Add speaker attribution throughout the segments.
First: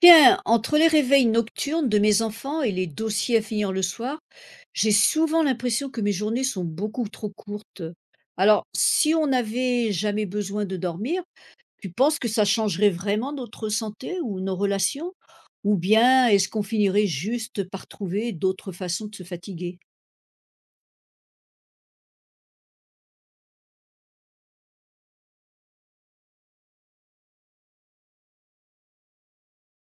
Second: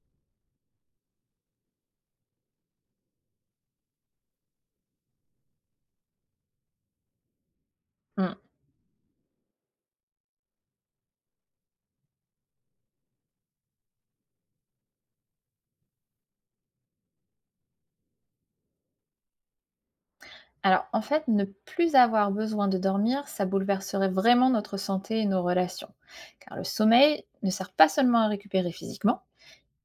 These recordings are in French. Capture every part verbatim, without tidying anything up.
Speaker 1: Bien, entre les réveils nocturnes de mes enfants et les dossiers à finir le soir, j'ai souvent l'impression que mes journées sont beaucoup trop courtes.
Speaker 2: Mmh.
Speaker 1: Alors, si on n'avait jamais besoin de dormir, tu penses que ça changerait vraiment notre santé ou nos relations? Ou bien est-ce qu'on finirait juste par trouver d'autres façons de se fatiguer?
Speaker 2: Alors, en fait, ne plus avoir besoin de dormir, ça bouleverserait vraiment notre santé et nos relations. Car le sommeil ne sert pas seulement à récupérer physiquement,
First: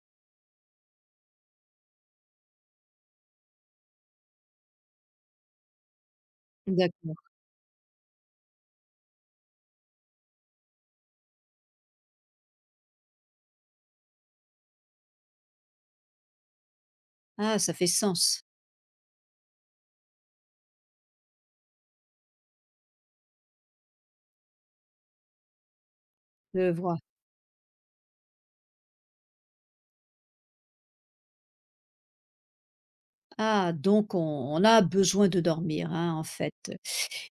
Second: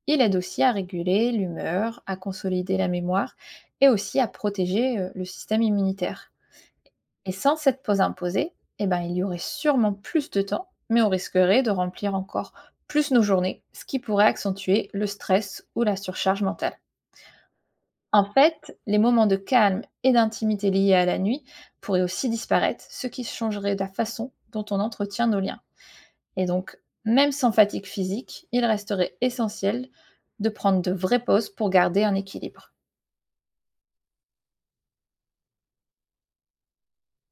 Speaker 2: il aide aussi à réguler l'humeur, à consolider la mémoire et aussi à protéger euh, le système immunitaire.
Speaker 1: D'accord.
Speaker 2: Et sans cette pause imposée, eh ben, il y aurait sûrement plus de temps, mais on risquerait de remplir encore plus nos journées, ce qui pourrait accentuer le stress ou la surcharge mentale.
Speaker 1: Ah, ça fait
Speaker 2: En
Speaker 1: sens.
Speaker 2: fait, les moments de calme et d'intimité liés à la nuit pourraient aussi disparaître, ce qui changerait la façon dont on entretient nos liens. Et
Speaker 1: Je
Speaker 2: donc,
Speaker 1: vois.
Speaker 2: même sans fatigue physique, il resterait essentiel de prendre de vraies pauses pour garder un équilibre.
Speaker 1: Ah, donc on, on a besoin de dormir, hein, en fait.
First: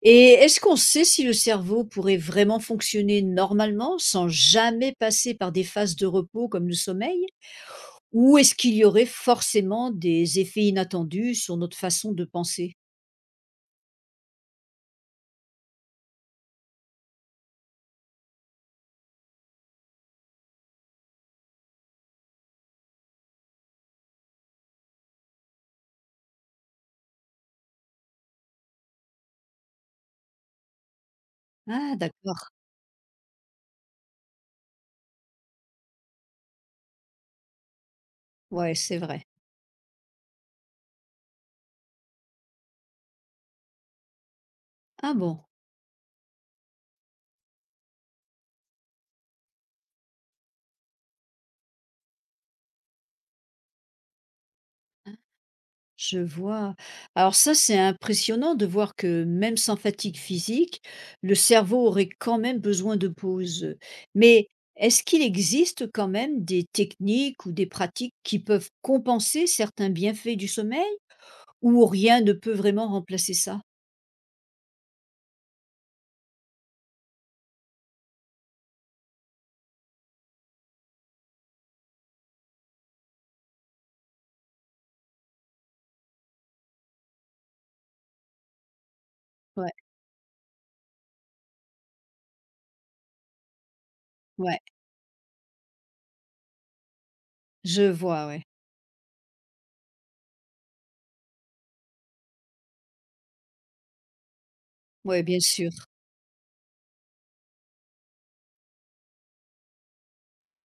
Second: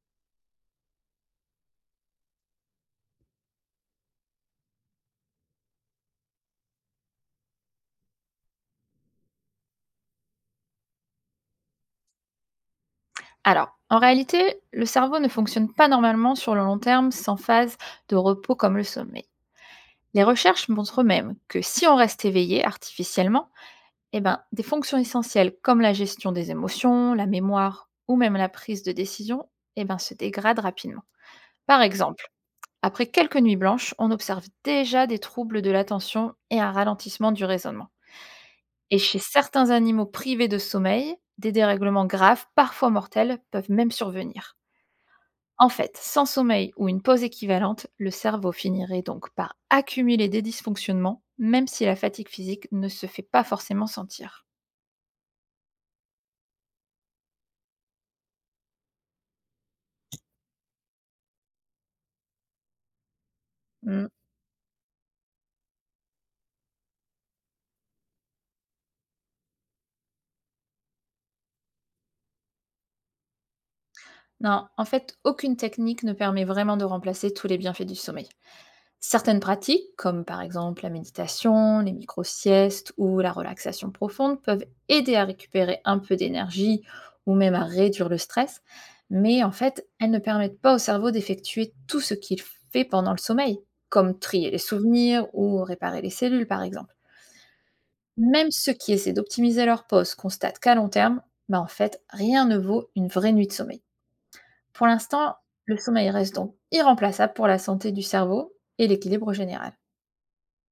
Speaker 1: Et est-ce qu'on sait si le cerveau pourrait vraiment fonctionner normalement sans jamais passer par des phases de repos comme le sommeil? Ou est-ce qu'il y aurait forcément des effets inattendus sur notre façon de penser?
Speaker 2: Alors, en réalité, le cerveau ne fonctionne pas normalement sur le long terme sans phase de repos comme le sommeil. Les recherches montrent même que si on reste éveillé artificiellement, eh ben, des fonctions essentielles comme la gestion des émotions, la mémoire ou même la prise de décision, eh ben, se dégradent rapidement. Par
Speaker 1: Ah,
Speaker 2: exemple,
Speaker 1: d'accord,
Speaker 2: après quelques nuits blanches, on observe déjà des troubles de l'attention et un ralentissement du raisonnement.
Speaker 1: ouais, c'est
Speaker 2: Et chez
Speaker 1: vrai.
Speaker 2: certains animaux privés de sommeil, des dérèglements graves, parfois mortels, peuvent même survenir.
Speaker 1: Ah bon.
Speaker 2: En fait, sans sommeil ou une pause équivalente, le cerveau finirait donc par accumuler des dysfonctionnements, même si la fatigue physique ne se fait pas forcément sentir.
Speaker 1: Je vois. Alors ça, c'est impressionnant de voir que même sans fatigue physique, le cerveau aurait quand même besoin de pauses.
Speaker 2: Hmm.
Speaker 1: Mais est-ce qu'il existe quand même des techniques ou des pratiques qui peuvent compenser certains bienfaits du sommeil ou rien ne peut vraiment remplacer ça?
Speaker 2: Non, en fait, aucune technique ne permet vraiment de remplacer tous les bienfaits du sommeil. Certaines pratiques, comme par exemple la méditation, les micro-siestes ou la relaxation profonde, peuvent aider à récupérer un peu d'énergie ou même à réduire le stress, mais en
Speaker 1: Ouais,
Speaker 2: fait, elles ne permettent pas au cerveau d'effectuer tout ce qu'il fait pendant le sommeil, comme trier les
Speaker 1: ouais,
Speaker 2: souvenirs ou réparer les cellules par exemple.
Speaker 1: je vois, ouais.
Speaker 2: Même ceux qui essaient d'optimiser leur pause constatent qu'à long terme, bah, en fait, rien ne vaut une vraie nuit de sommeil. Pour
Speaker 1: Ouais,
Speaker 2: l'instant,
Speaker 1: bien sûr.
Speaker 2: le sommeil reste donc irremplaçable pour la santé du cerveau et l'équilibre général.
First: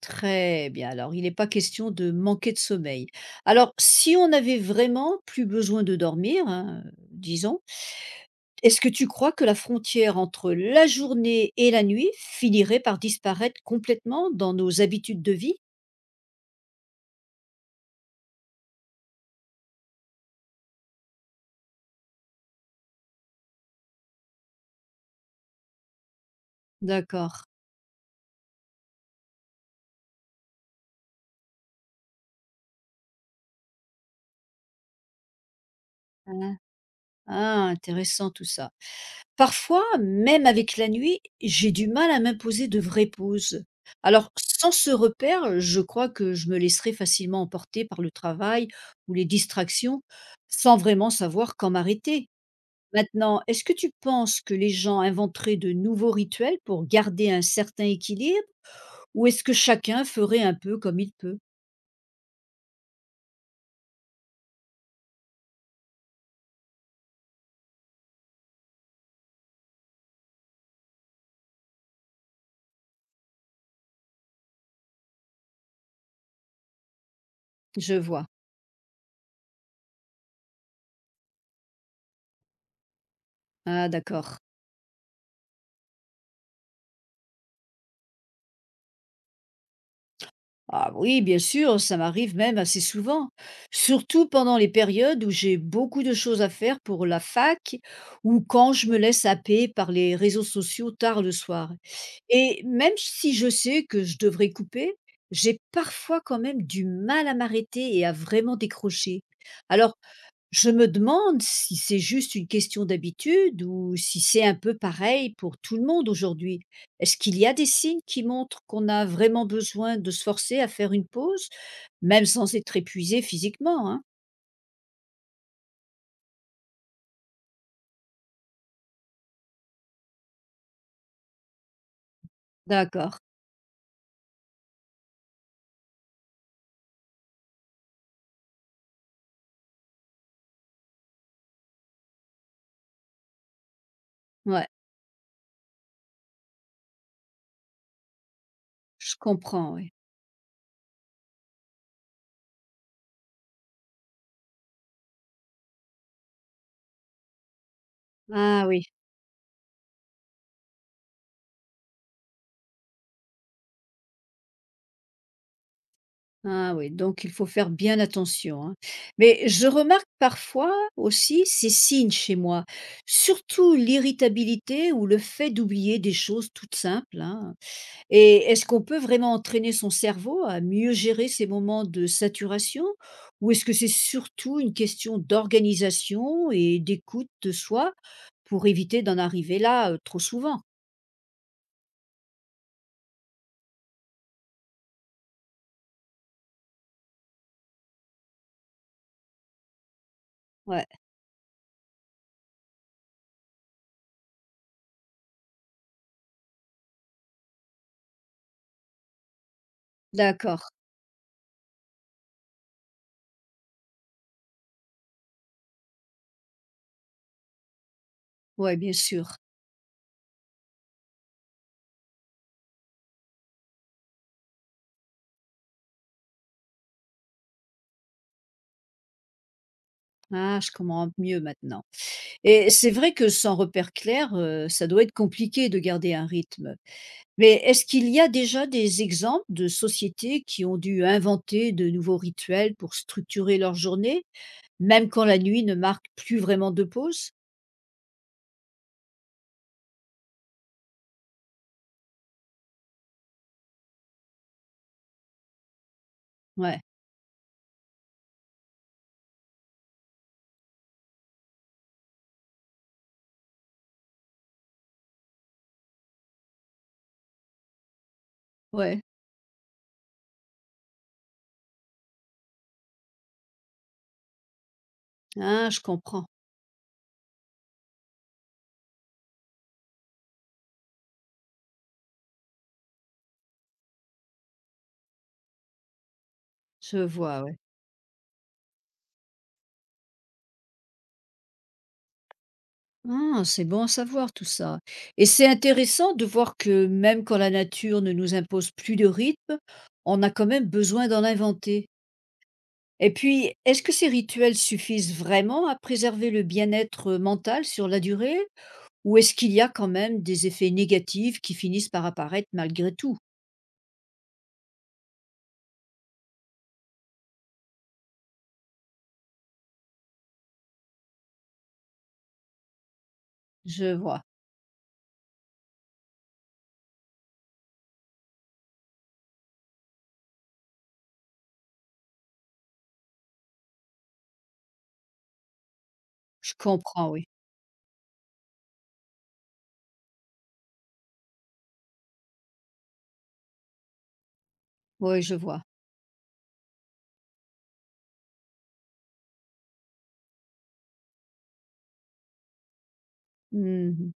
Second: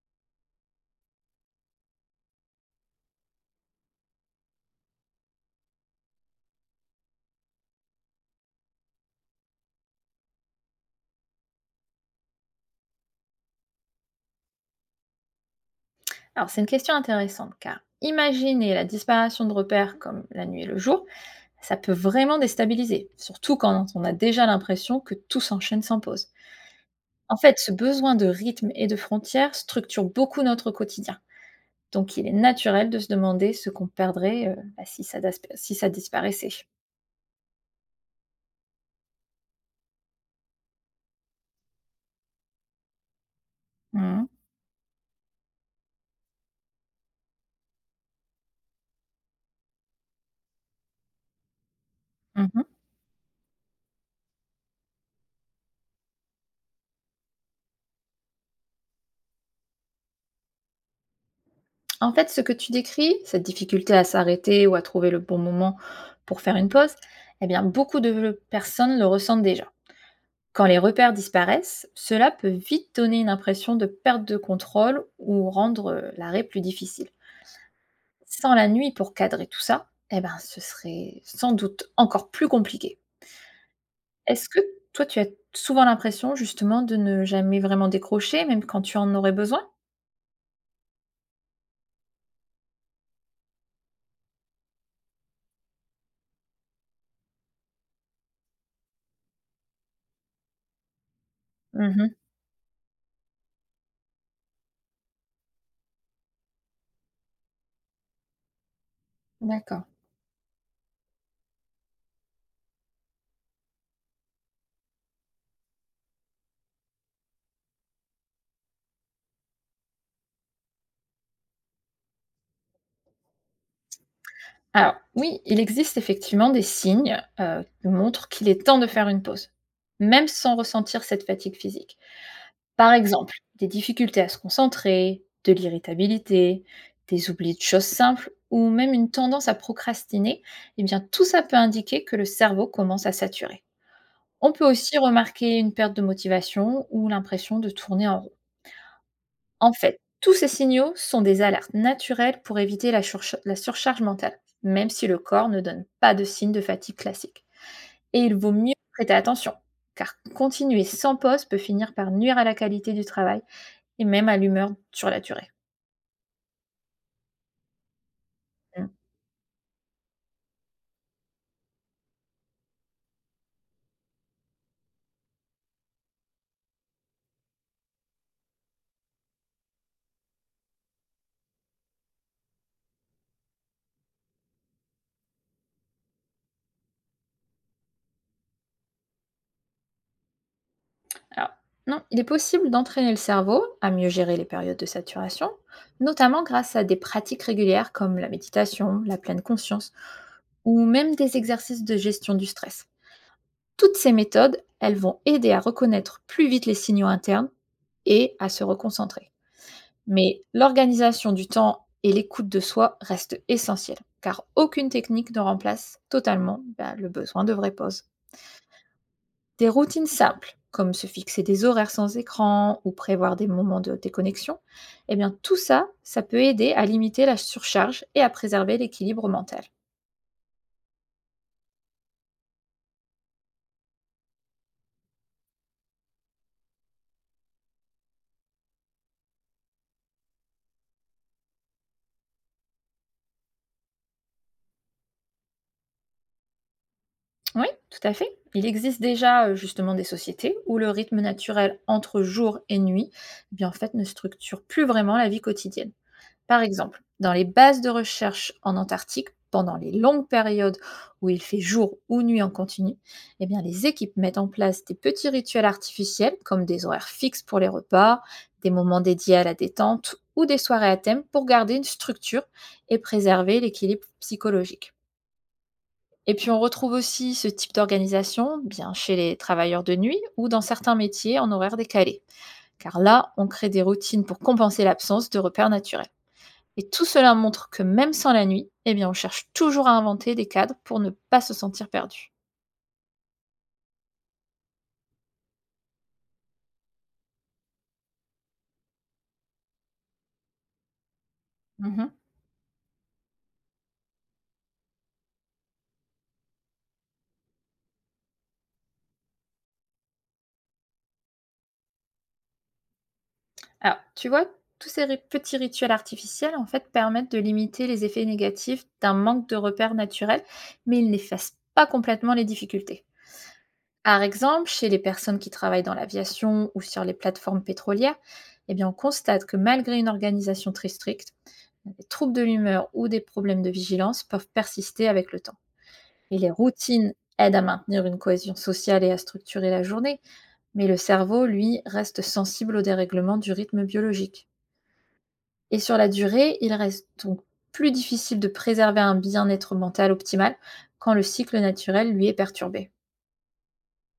Speaker 1: Très bien. Alors, il n'est pas question de manquer de sommeil. Alors, si on avait vraiment plus besoin de dormir, hein, disons, est-ce que tu crois que la frontière entre la journée et la nuit finirait par disparaître complètement dans nos habitudes de vie?
Speaker 2: Alors, c'est une question intéressante car imaginer la disparition de repères comme la nuit et le jour, ça peut vraiment déstabiliser, surtout quand on a déjà l'impression que tout s'enchaîne sans pause. En
Speaker 1: D'accord.
Speaker 2: fait, ce besoin de rythme et de frontières structure beaucoup notre quotidien. Donc, il est naturel de se demander ce qu'on perdrait euh, bah, si, ça, dis- si ça disparaissait.
Speaker 1: Ah, ah, intéressant tout ça. Parfois, même avec la nuit, j'ai du mal à m'imposer de vraies pauses.
Speaker 2: Mmh.
Speaker 1: Alors, sans ce repère, je crois que je me laisserais facilement emporter par le travail ou les distractions sans vraiment savoir quand m'arrêter.
Speaker 2: Mmh.
Speaker 1: Maintenant, est-ce que tu penses que les gens inventeraient de nouveaux rituels pour garder un certain équilibre, ou est-ce que chacun ferait un peu comme il peut?
Speaker 2: En fait, ce que tu décris, cette difficulté à s'arrêter ou à trouver le bon moment pour faire une pause, eh bien, beaucoup de personnes le ressentent déjà. Quand les repères disparaissent, cela peut vite donner une impression de perte de contrôle ou rendre euh, l'arrêt plus difficile.
Speaker 1: Je vois.
Speaker 2: Sans la nuit pour cadrer tout ça, eh ben, ce serait sans doute encore plus compliqué.
Speaker 1: Ah, d'accord.
Speaker 2: Est-ce que toi, tu as souvent l'impression justement de ne jamais vraiment décrocher, même quand tu en aurais besoin?
Speaker 1: Ah oui, bien sûr, ça m'arrive même assez souvent, surtout pendant les périodes où j'ai beaucoup de choses à faire pour la fac ou quand je me laisse happer par les réseaux sociaux tard le soir.
Speaker 2: Mmh.
Speaker 1: Et même si je sais que je devrais couper, j'ai parfois quand même du mal à m'arrêter et à vraiment décrocher.
Speaker 2: D'accord.
Speaker 1: Alors, je me demande si c'est juste une question d'habitude ou si c'est un peu pareil pour tout le monde aujourd'hui. Est-ce qu'il y a des signes qui montrent qu'on a vraiment besoin de se forcer à faire une pause, même sans être épuisé physiquement, hein?
Speaker 2: Alors oui, il existe effectivement des signes, heu, qui montrent qu'il est temps de faire une pause, même sans ressentir cette fatigue physique. Par
Speaker 1: D'accord.
Speaker 2: exemple, des difficultés à se concentrer, de l'irritabilité, des oublis de choses simples ou même une tendance à procrastiner, et bien tout ça peut indiquer que le cerveau commence à saturer. On peut
Speaker 1: Ouais,
Speaker 2: aussi remarquer une perte de motivation ou l'impression de tourner en rond.
Speaker 1: je
Speaker 2: En
Speaker 1: comprends, oui.
Speaker 2: fait, tous ces signaux sont des alertes naturelles pour éviter la, surcha- la surcharge mentale, même si le corps ne donne pas de signe de fatigue classique. Et il vaut
Speaker 1: Ah
Speaker 2: mieux
Speaker 1: oui.
Speaker 2: prêter attention, car continuer sans pause peut finir par nuire à la qualité du travail et même à l'humeur sur la durée.
Speaker 1: Ah oui, donc il faut faire bien attention, hein.
Speaker 2: Mm.
Speaker 1: Mais je remarque parfois aussi ces signes chez moi, surtout l'irritabilité ou le fait d'oublier des choses toutes simples, hein. Et est-ce qu'on peut vraiment entraîner son cerveau à mieux gérer ces moments de saturation ou est-ce que c'est surtout une question d'organisation et d'écoute de soi pour éviter d'en arriver là, heu, trop souvent?
Speaker 2: Alors, non, il est possible d'entraîner le cerveau à mieux gérer les périodes de saturation, notamment grâce à des pratiques régulières comme la méditation, la pleine conscience ou
Speaker 1: Ouais,
Speaker 2: même des exercices de gestion du stress. Toutes ces méthodes, elles vont aider à reconnaître plus vite les signaux internes et à se reconcentrer. Mais
Speaker 1: d'accord.
Speaker 2: l'organisation du temps et l'écoute de soi restent essentielles, car aucune technique ne remplace totalement bah, le besoin de vraie pause.
Speaker 1: Ouais, bien sûr.
Speaker 2: Des routines simples, comme se fixer des horaires sans écran ou prévoir des moments de déconnexion, eh bien tout ça, ça peut aider à limiter la surcharge et à préserver l'équilibre mental.
Speaker 1: Ah, je comprends mieux maintenant et c'est vrai que sans repère clair, heu, ça doit être compliqué de garder un rythme. Mais est-ce qu'il y a déjà des exemples de sociétés qui ont dû inventer de nouveaux rituels pour structurer leur journée? Même quand la nuit ne marque plus vraiment de pause?
Speaker 2: Oui, tout à fait. Il existe déjà euh, justement des sociétés où le rythme naturel entre jour et nuit, eh bien en fait, ne structure plus vraiment la vie quotidienne. Par
Speaker 1: Ouais,
Speaker 2: exemple, dans les bases de recherche en Antarctique, pendant les longues périodes où il fait jour ou nuit en continu, eh bien les équipes mettent en place des petits rituels artificiels comme des horaires fixes pour les repas, des
Speaker 1: ouais.
Speaker 2: moments dédiés à la détente ou des soirées à thème pour garder une structure et préserver l'équilibre psychologique.
Speaker 1: Ah, je comprends,
Speaker 2: Et puis on retrouve aussi ce type d'organisation bien chez les travailleurs de nuit ou dans certains métiers en horaire décalé, car là, on crée des routines pour compenser l'absence de repères naturels. Et
Speaker 1: je
Speaker 2: tout cela
Speaker 1: vois, ouais.
Speaker 2: montre que même sans la nuit, eh bien, on cherche toujours à inventer des cadres pour ne pas se sentir perdu.
Speaker 1: Ah, c'est bon à savoir tout ça et c'est intéressant de voir que même quand la nature ne nous impose plus de rythme, on a quand même besoin d'en inventer.
Speaker 2: Mhm.
Speaker 1: Et puis, est-ce que ces rituels suffisent vraiment à préserver le bien-être mental sur la durée? Ou est-ce qu'il y a quand même des effets négatifs qui finissent par apparaître malgré tout?
Speaker 2: Alors, tu vois, tous ces ri- petits rituels artificiels, en fait, permettent de limiter les effets négatifs d'un manque de repères naturels, mais ils n'effacent pas complètement les difficultés.
Speaker 1: Je vois,
Speaker 2: Par exemple, chez les personnes qui travaillent dans l'aviation ou sur les plateformes pétrolières, eh bien, on constate que malgré une organisation très stricte, des troubles de l'humeur ou des problèmes de vigilance peuvent persister avec le temps. Et les
Speaker 1: je comprends,
Speaker 2: routines
Speaker 1: oui.
Speaker 2: aident à maintenir une cohésion sociale et à structurer la journée, mais le cerveau, lui, reste sensible au dérèglement du rythme biologique.
Speaker 1: Oui, je vois.
Speaker 2: Et sur la durée, il reste donc plus difficile de préserver un bien-être mental optimal quand le cycle naturel, lui, est perturbé.
Speaker 1: Mmh.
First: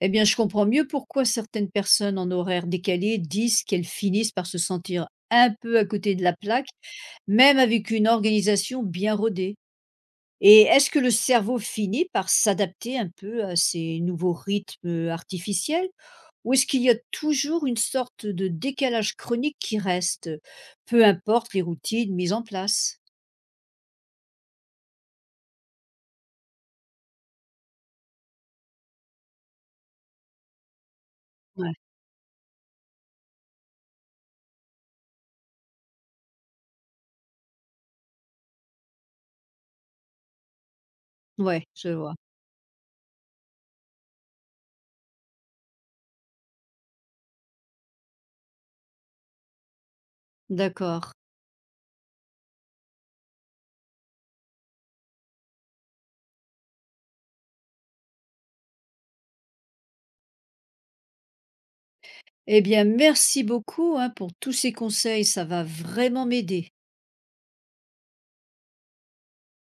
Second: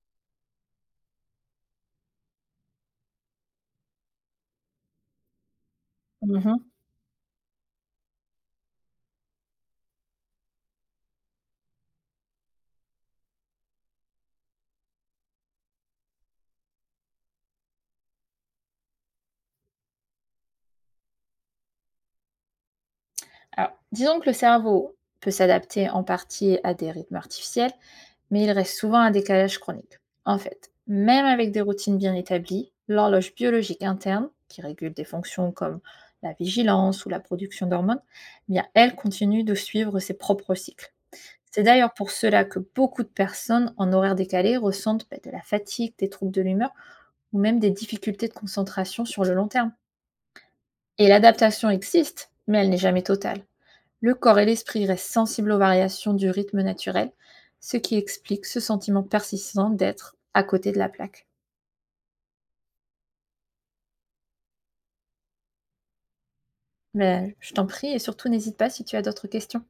Speaker 1: Eh bien, je comprends mieux pourquoi certaines personnes en horaire décalé disent qu'elles finissent par se sentir un peu à côté de la plaque,
Speaker 2: Mhm.
Speaker 1: même avec une organisation bien rodée. Et est-ce que le cerveau finit par s'adapter un peu à ces nouveaux rythmes euh, artificiels, ou est-ce qu'il y a toujours une sorte de décalage chronique qui reste, peu importe les routines mises en place?
Speaker 2: Alors, disons que le cerveau peut s'adapter en partie à des rythmes artificiels, mais il reste souvent un décalage chronique. En fait, même avec des
Speaker 1: Ouais,
Speaker 2: routines bien établies, l'horloge biologique interne, qui régule des fonctions comme la vigilance ou la production d'hormones, eh bien, elle continue de suivre ses propres cycles. C'est
Speaker 1: ouais, je
Speaker 2: d'ailleurs pour
Speaker 1: vois.
Speaker 2: cela que beaucoup de personnes en horaire décalé ressentent bah, de la fatigue, des troubles de l'humeur ou même des difficultés de concentration sur le long terme. Et
Speaker 1: D'accord.
Speaker 2: l'adaptation existe, mais elle n'est jamais totale. Le corps et l'esprit restent sensibles aux variations du rythme naturel, ce qui explique ce sentiment persistant d'être à côté de la plaque.
Speaker 1: Eh bien, merci beaucoup hein, pour tous ces conseils, ça va vraiment m'aider.
Speaker 2: Mais je t'en prie et surtout n'hésite pas si tu as d'autres questions.